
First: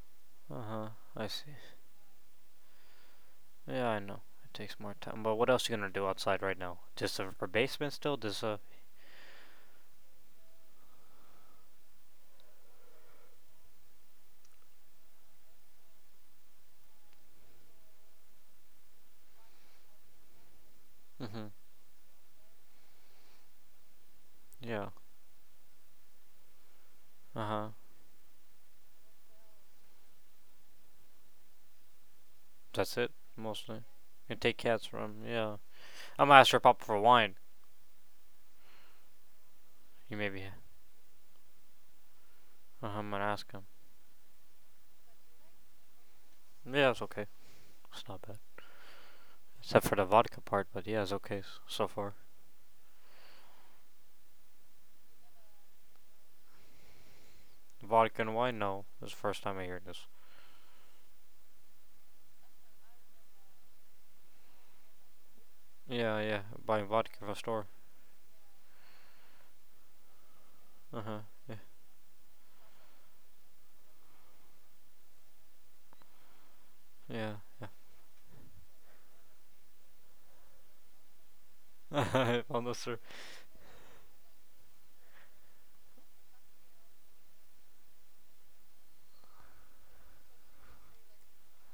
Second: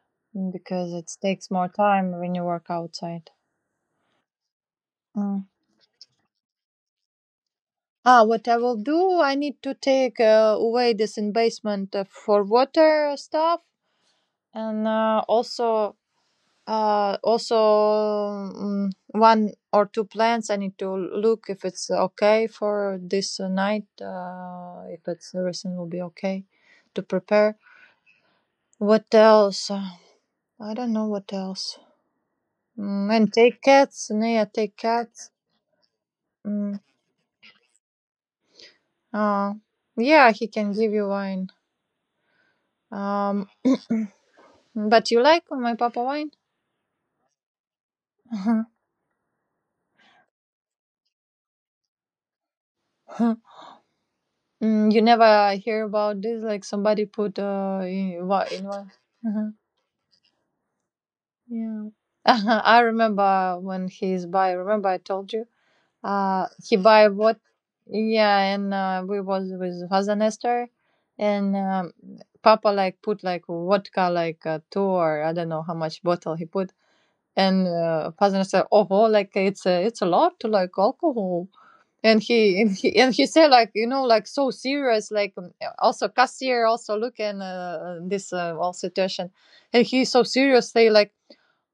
S1: Uh huh.
S2: because it
S1: I
S2: takes
S1: see.
S2: more time when you work outside.
S1: Yeah, I know. It takes more time. But
S2: Mm.
S1: what else are you gonna do outside right now? Just a, a basement still?
S2: Ah,
S1: Just
S2: what I
S1: a.
S2: will do, I need to take uh, away this investment uh, for water stuff, and uh, also uh, also mm, one or two plants. I need to look
S1: Mm-hmm.
S2: if it's okay for this uh, night. Uh,
S1: Yeah.
S2: if it's everything will be okay to
S1: Uh
S2: prepare.
S1: huh.
S2: What else? Uh, I don't know what else.
S1: That's
S2: Mm,
S1: it.
S2: and take
S1: Mostly.
S2: cats.
S1: You
S2: Yeah,
S1: take
S2: take
S1: cats from.
S2: cats.
S1: Yeah. I'm gonna ask your
S2: Mm,
S1: papa for wine.
S2: uh,
S1: You
S2: yeah,
S1: maybe.
S2: he can give you wine.
S1: Uh, I'm gonna
S2: Um,
S1: ask him.
S2: But you like my papa wine?
S1: Yeah, it's okay. It's not bad. Except for the vodka part, but yeah, it's okay so far.
S2: Mm, you never hear about this, like somebody put uh,
S1: Vodka
S2: in
S1: and
S2: what,
S1: wine?
S2: in
S1: No,
S2: one.
S1: it's the first
S2: uh
S1: time I hear this.
S2: Yeah, I remember when he's by. Remember I told you,
S1: Yeah, yeah.
S2: uh, he
S1: Buying
S2: buy
S1: vodka from a
S2: what?
S1: store.
S2: Yeah, and uh, we was with Father Nestor,
S1: Uh huh.
S2: and
S1: Yeah.
S2: um, Papa like put like vodka like uh, two or I don't know how much bottle he put.
S1: Yeah.
S2: And uh, father said, "Oh, well, like it's a, it's a lot to like alcohol." And
S1: yeah.
S2: he and
S1: Almost
S2: he
S1: sir.
S2: and he said, like you know, like so serious, like um, also cashier also looking uh, this uh, whole situation, and he so seriously like,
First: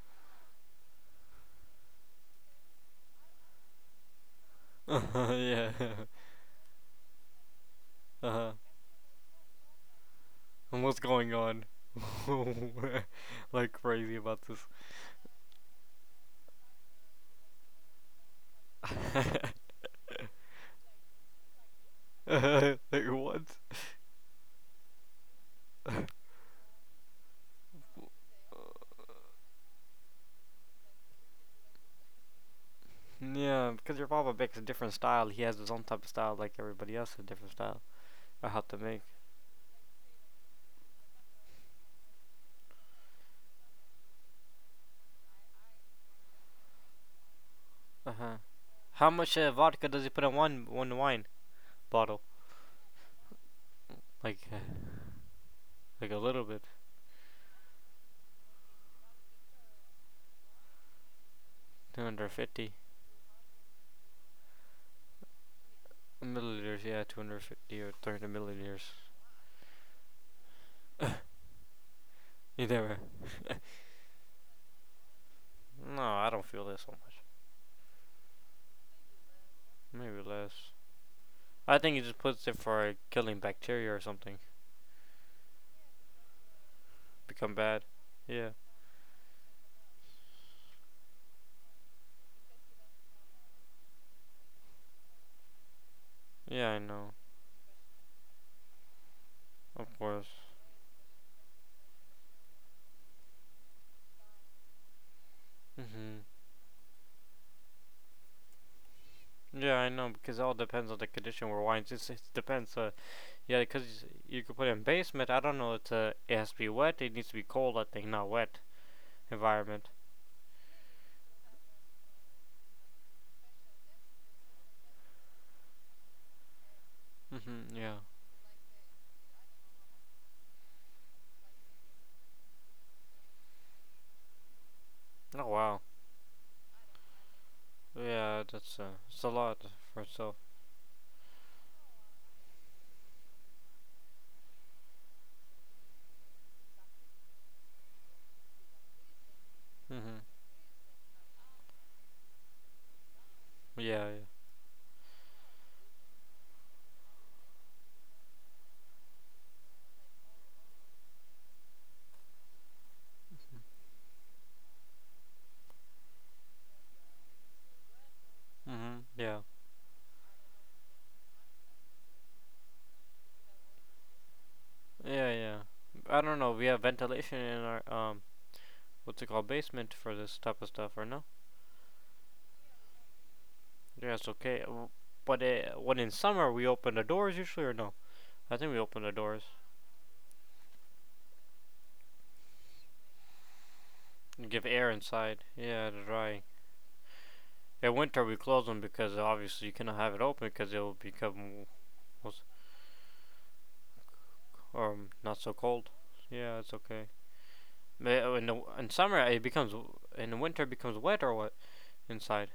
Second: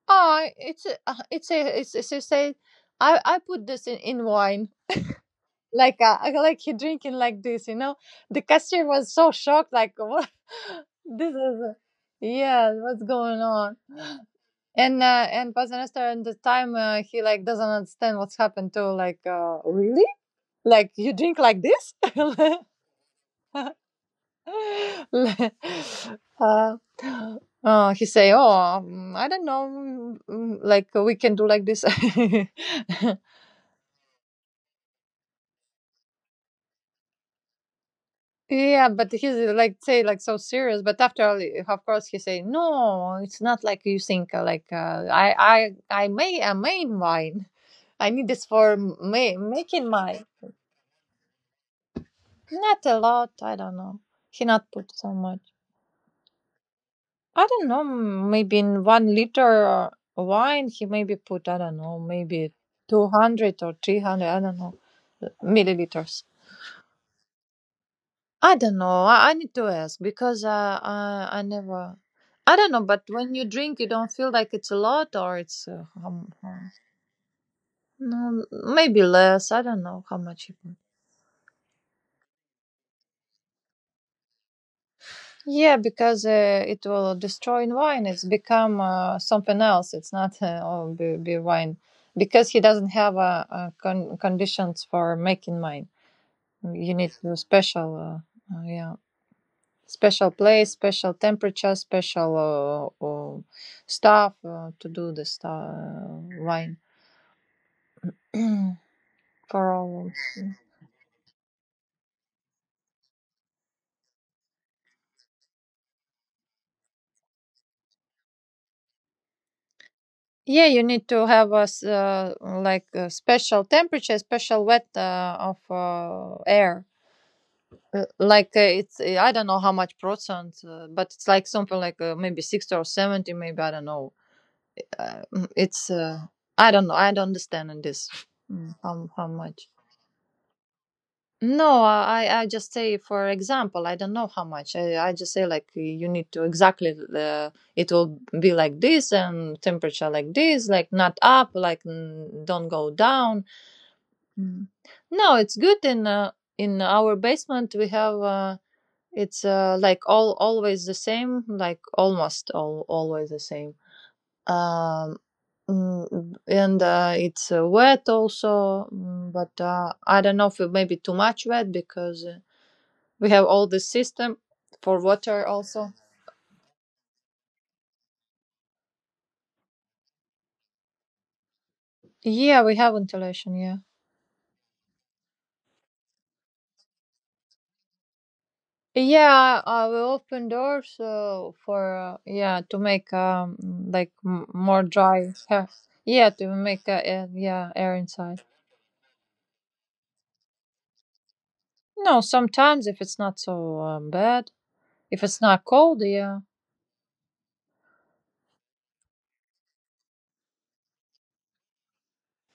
S2: ah, it's a, uh, it's a, it's, it's, it's a, I I put this in in wine,
S1: yeah.
S2: like uh, I- like he drinking like this, you know. The
S1: Uh-huh.
S2: cashier was so shocked, like what
S1: And what's going
S2: this
S1: on?
S2: is, yeah, what's going
S1: like
S2: on?
S1: crazy about this.
S2: And uh, and Pazenester at the time uh, he like doesn't understand what's happened to like uh, really like you drink like this. uh,
S1: like what?
S2: uh, he say, oh, mm, I don't know, mm, mm, like we can do like this.
S1: Yeah, because your papa makes a different style. He has his own type of style, like everybody else has a different style. I have to
S2: Yeah,
S1: make.
S2: but he's uh, like say like so serious. But after all, of course, he say, no, it's not like you think. uh, Like uh, I I I made a main wine. I
S1: Uh
S2: need
S1: huh.
S2: this for
S1: How
S2: ma-
S1: much uh,
S2: making
S1: vodka does he
S2: wine.
S1: put in one one wine bottle?
S2: Not a lot, I don't know.
S1: Like,
S2: He
S1: uh,
S2: not put so much.
S1: like a little bit.
S2: I don't know, m- maybe in one liter wine he maybe put, I don't know,
S1: Two hundred
S2: maybe
S1: fifty
S2: two hundred or three hundred, I don't know, milliliters.
S1: milliliters. Yeah, two hundred fifty or three hundred
S2: I don't
S1: milliliters.
S2: know. I, I need to ask because uh, I, I never, I don't know,
S1: Either way.
S2: but when you drink, you don't feel like it's a lot or it's, uh,
S1: No,
S2: how,
S1: I don't
S2: how-
S1: feel this so much.
S2: no, maybe less. I don't know how
S1: Maybe
S2: much he
S1: less.
S2: put.
S1: I think he just puts it for like, killing bacteria or something.
S2: Yeah, because uh, it will
S1: Become
S2: destroy in
S1: bad.
S2: wine. It's
S1: Yeah.
S2: become uh, something else. It's not uh, oh, be, be wine because he doesn't have uh, uh, con- conditions for making wine.
S1: Yeah, I
S2: You need
S1: know.
S2: to special, uh, uh, yeah,
S1: Of course.
S2: special place, special temperature, special uh, uh, stuff uh, to do the stu- uh,
S1: hmm
S2: wine for
S1: Yeah, I know
S2: all.
S1: because it all depends on the condition where wines. It's, it depends. Uh, yeah, because you could put it in basement. I don't know. It's uh, it has to be wet. It needs to be cold. I think not wet environment.
S2: Yeah, you need to have a s- uh, like a special temperature, special wet uh, of uh, air.
S1: hmm Yeah.
S2: Uh, like uh, it's uh, I don't know how much percent, uh, but it's like something like uh, maybe sixty or seventy, maybe I don't know. Uh,
S1: Oh
S2: mm,
S1: wow.
S2: it's uh, I don't know. I don't understand in this
S1: Yeah,
S2: mm,
S1: that's uh,
S2: how
S1: it's
S2: how
S1: a lot
S2: much.
S1: for itself.
S2: No, I I I just say for example, I don't know how much. I I just say like you need to exactly uh, it will be like this and temperature
S1: hmm
S2: like this, like not up, like mm, don't go down.
S1: Yeah.
S2: Mm. No, it's good in uh, in our basement we have. Uh, It's uh, like all always the same, like almost all always the same. Um, mm, and uh, it's uh, wet
S1: Yeah.
S2: also,
S1: hmm
S2: mm,
S1: Yeah.
S2: but uh, I don't know if it may be too much wet because uh, we have all the system for
S1: Yeah.
S2: water
S1: Yeah.
S2: also.
S1: I don't know. We have ventilation in our um what's it called basement for this type of stuff, or no?
S2: Yeah, we have ventilation. Yeah,
S1: Yeah, it's okay. But uh, when in summer we open the doors usually, or no? I think we open the doors
S2: yeah. Uh, we open doors uh, for uh, yeah to make um like m-
S1: and give
S2: more
S1: air
S2: dry.
S1: inside. Yeah, to
S2: Yeah,
S1: dry.
S2: to make uh, air, yeah
S1: In
S2: air
S1: winter we
S2: inside.
S1: close them because obviously you cannot have it open because it will become
S2: No, sometimes if it's not so um, bad,
S1: um
S2: if
S1: not
S2: it's
S1: so
S2: not
S1: cold.
S2: cold, yeah.
S1: Yeah, it's okay. Ma- uh, In the in summer it becomes in the winter it becomes wet or what inside.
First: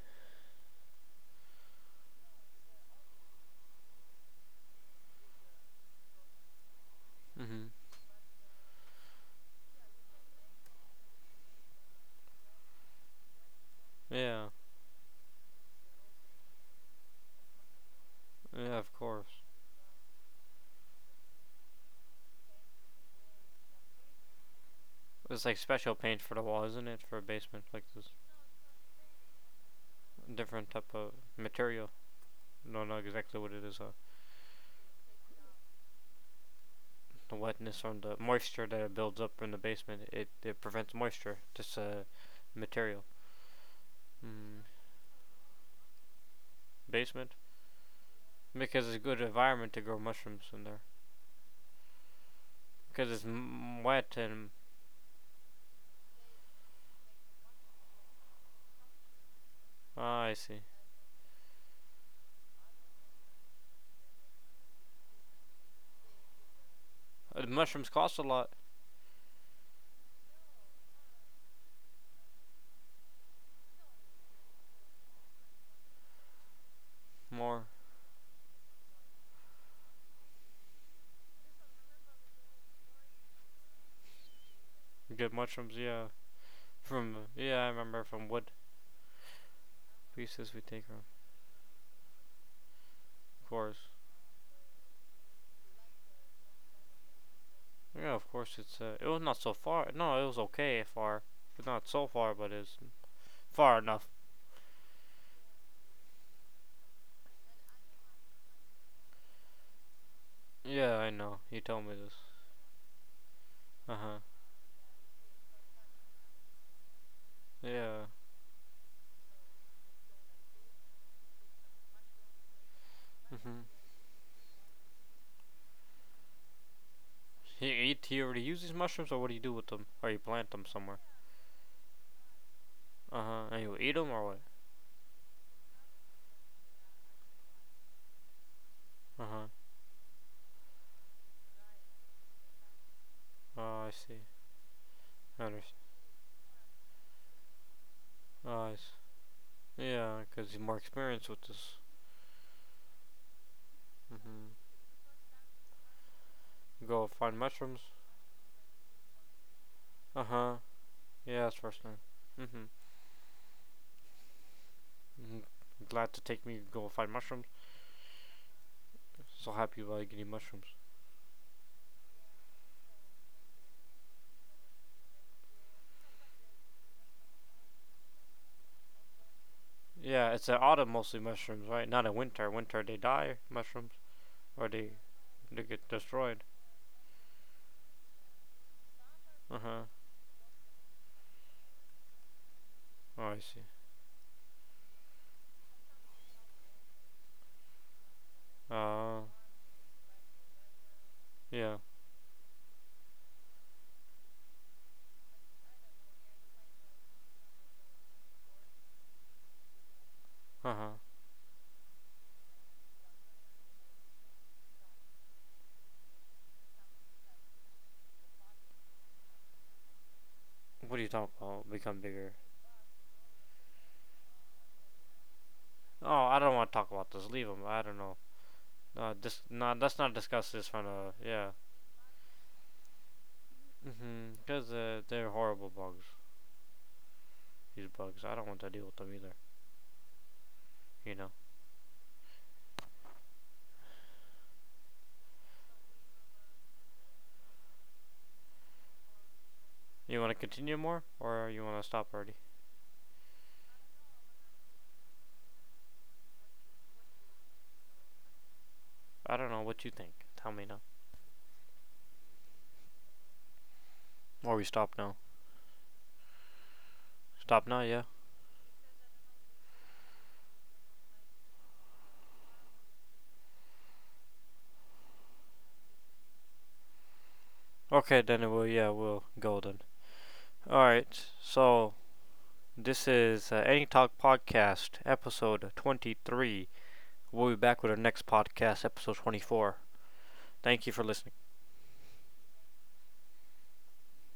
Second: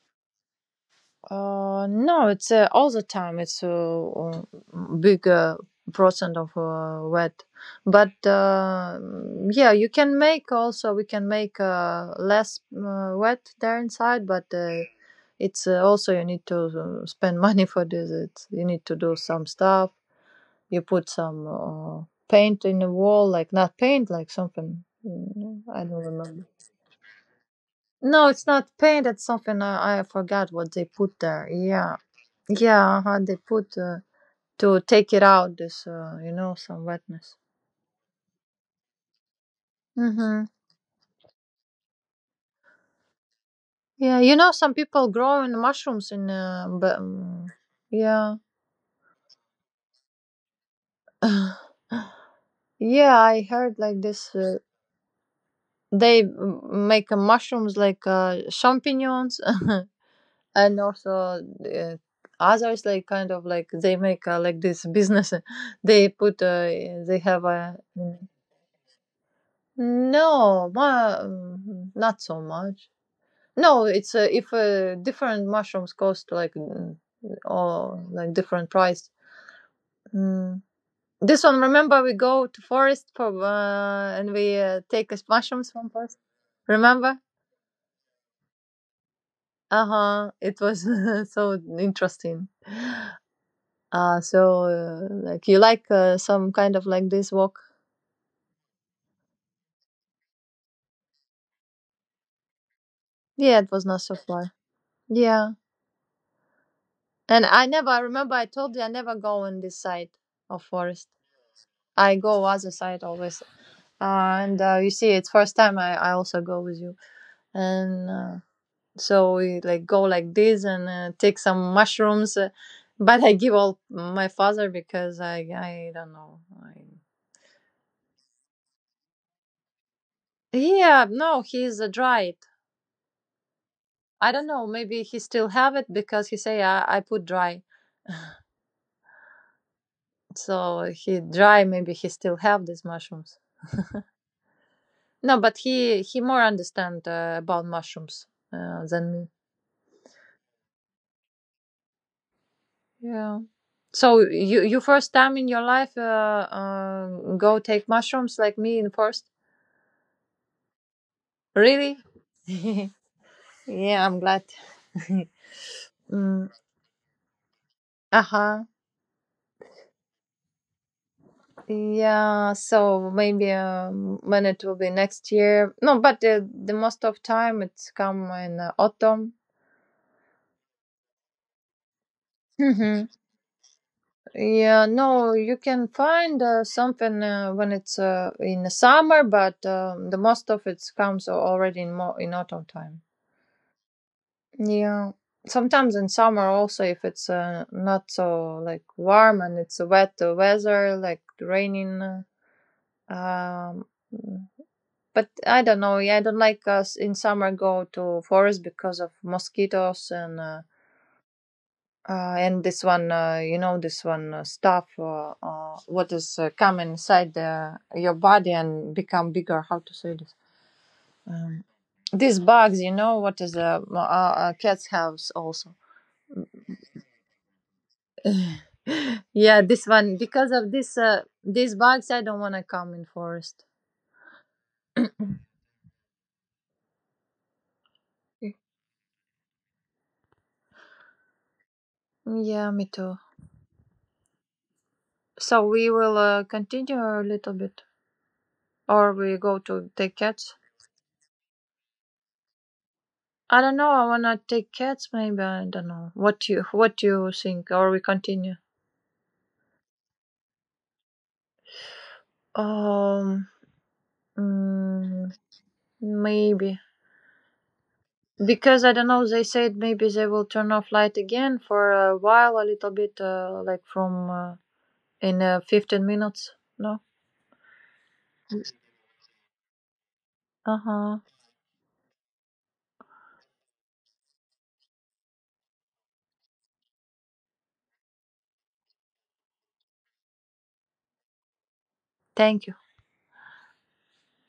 S2: Uh, no, it's uh, all the time. It's a uh, um, bigger percent of uh, wet,
S1: Mhm.
S2: but uh, yeah, you can make also. We can make uh, less uh, wet there inside, but
S1: Yeah.
S2: uh, it's uh, also you need to uh, spend money for this. It's, you
S1: Yeah,
S2: need
S1: of
S2: to do
S1: course.
S2: some stuff. You put some uh, paint in the wall, like not paint, like something.
S1: It's like
S2: mm, I don't
S1: special paint for the
S2: remember.
S1: wall, isn't it? For a basement like this
S2: No, it's not paint. It's something, I, I forgot
S1: different
S2: what they
S1: type of
S2: put there.
S1: material.
S2: Yeah,
S1: Don't know
S2: yeah, how they
S1: exactly what it
S2: put
S1: is. Uh,
S2: uh, to take it out. This, uh, you know, some wetness.
S1: the wetness on the moisture that it builds up in the basement, it,
S2: Mhm.
S1: it prevents moisture. Just a material.
S2: Yeah, you know,
S1: Mm.
S2: some people growing mushrooms in. Uh, but
S1: Basement
S2: um, yeah.
S1: because it's a good environment to grow mushrooms in there because
S2: Yeah,
S1: it's
S2: I heard
S1: m-
S2: like
S1: wet
S2: this.
S1: and
S2: Uh, they mm, make uh, mushrooms like uh, champignons,
S1: ah, I see.
S2: and also uh, others like kind of like they make uh, like this business. They put. Uh, they have
S1: Uh,
S2: a.
S1: mushrooms cost a lot
S2: No, ma- mm, not so much. No, it's uh, if uh, different mushrooms cost like mm,
S1: more.
S2: or like different price. Mm. This one, remember, we go to forest for uh, and we uh, take us
S1: Good
S2: mushrooms
S1: mushrooms,
S2: from
S1: yeah.
S2: forest. Remember?
S1: From yeah, I remember from wood
S2: Uh huh.
S1: pieces
S2: It
S1: we
S2: was
S1: take them.
S2: so interesting.
S1: Of course,
S2: Uh so uh, like you like uh, some kind of like this walk?
S1: yeah, of course it's uh, it was not so far. No, it was okay far, but not so far, but it's
S2: Yeah, it
S1: far
S2: was not
S1: enough.
S2: so far. Yeah, and I never. I remember I told you I never go on this side of
S1: Yeah, I
S2: forest.
S1: know. You told me this.
S2: I go other side always,
S1: Uh
S2: uh,
S1: huh.
S2: and uh, you see, it's first time I, I also go with you,
S1: Yeah.
S2: and uh, so we like go like this and uh, take some mushrooms, uh, but I give
S1: hmm
S2: all my father because I I don't know. I...
S1: He eat. He already used these mushrooms, or what do you do with them? Or you plant them somewhere?
S2: Yeah, no, he's uh, dried.
S1: Uh huh. And you eat them, or
S2: I
S1: what?
S2: don't know. Maybe he still have it because he say I, I put dry,
S1: Uh huh.
S2: so he dry. Maybe he still have these mushrooms.
S1: Oh, I see.
S2: No,
S1: I
S2: but
S1: understand.
S2: he he more understand uh, about mushrooms
S1: Oh, I
S2: uh, than
S1: see.
S2: me.
S1: Yeah, because he's more experienced with this.
S2: Yeah. So
S1: Mm-hmm.
S2: you you first time in your life uh, uh,
S1: Go find
S2: go
S1: mushrooms.
S2: take mushrooms like me in first?
S1: Uh huh. Yeah, that's first thing.
S2: Really?
S1: Mm-hmm.
S2: Yeah, I'm glad.
S1: mm Glad to take
S2: Mm,
S1: me to go find mushrooms.
S2: uh-huh.
S1: So happy about getting mushrooms.
S2: Yeah, so maybe um, when it will be next year. No, but uh, the most of time it's come in uh, autumn.
S1: Yeah, it's at autumn mostly mushrooms, right? Not in winter. Winter they
S2: Hmm.
S1: die mushrooms, or
S2: Yeah,
S1: they
S2: no, you
S1: they
S2: can
S1: get
S2: find
S1: destroyed.
S2: uh, something uh, when it's uh, in the summer,
S1: Uh
S2: but
S1: huh.
S2: um, the most of it comes already in more in autumn time.
S1: Oh, I see.
S2: Yeah. Sometimes in summer also if it's uh, not so like
S1: Uh,
S2: warm and it's wet uh, weather like
S1: yeah.
S2: raining uh, um mm, but I don't know. Yeah, I don't like us in summer go to forest because of mosquitoes and uh,
S1: Uh huh.
S2: uh, and this one uh, you know this one uh, stuff uh, uh, what is uh, come inside the, your body and become bigger, how to say this,
S1: What are you talking
S2: um,
S1: about? Become bigger?
S2: these bugs, you know what is uh, uh, uh, cats have also.
S1: Oh, I don't want to talk about this. Leave them. I don't know. Uh, dis-
S2: Yeah,
S1: nah,
S2: this
S1: let's not
S2: one, because
S1: discuss this
S2: of
S1: from
S2: this
S1: the.
S2: uh,
S1: Yeah.
S2: these bugs, I don't want to come in forest.
S1: Mm-hmm. Because uh, they're horrible bugs. These bugs. I don't want to deal with them either. You know.
S2: Yeah, me too. So we will uh, continue a little bit, or we go to take
S1: You want to
S2: cats.
S1: continue more? Or you want to stop already?
S2: I don't know. I wanna take cats. Maybe I don't know. What you What do you think? Or we continue?
S1: I don't know what you think. Tell me now.
S2: Um,
S1: Or we stop now.
S2: mm, maybe
S1: Stop now, yeah?
S2: because I don't know. They said maybe they will turn off light again for a while, a little bit, uh, like from uh, in uh, fifteen minutes. No.
S1: Okay, then it will, yeah, we'll go then.
S2: Uh huh.
S1: Alright, so this is uh, Any Talk Podcast, episode twenty-three. We'll be back with our next podcast, episode twenty-four. Thank you for listening.
S2: Thank you.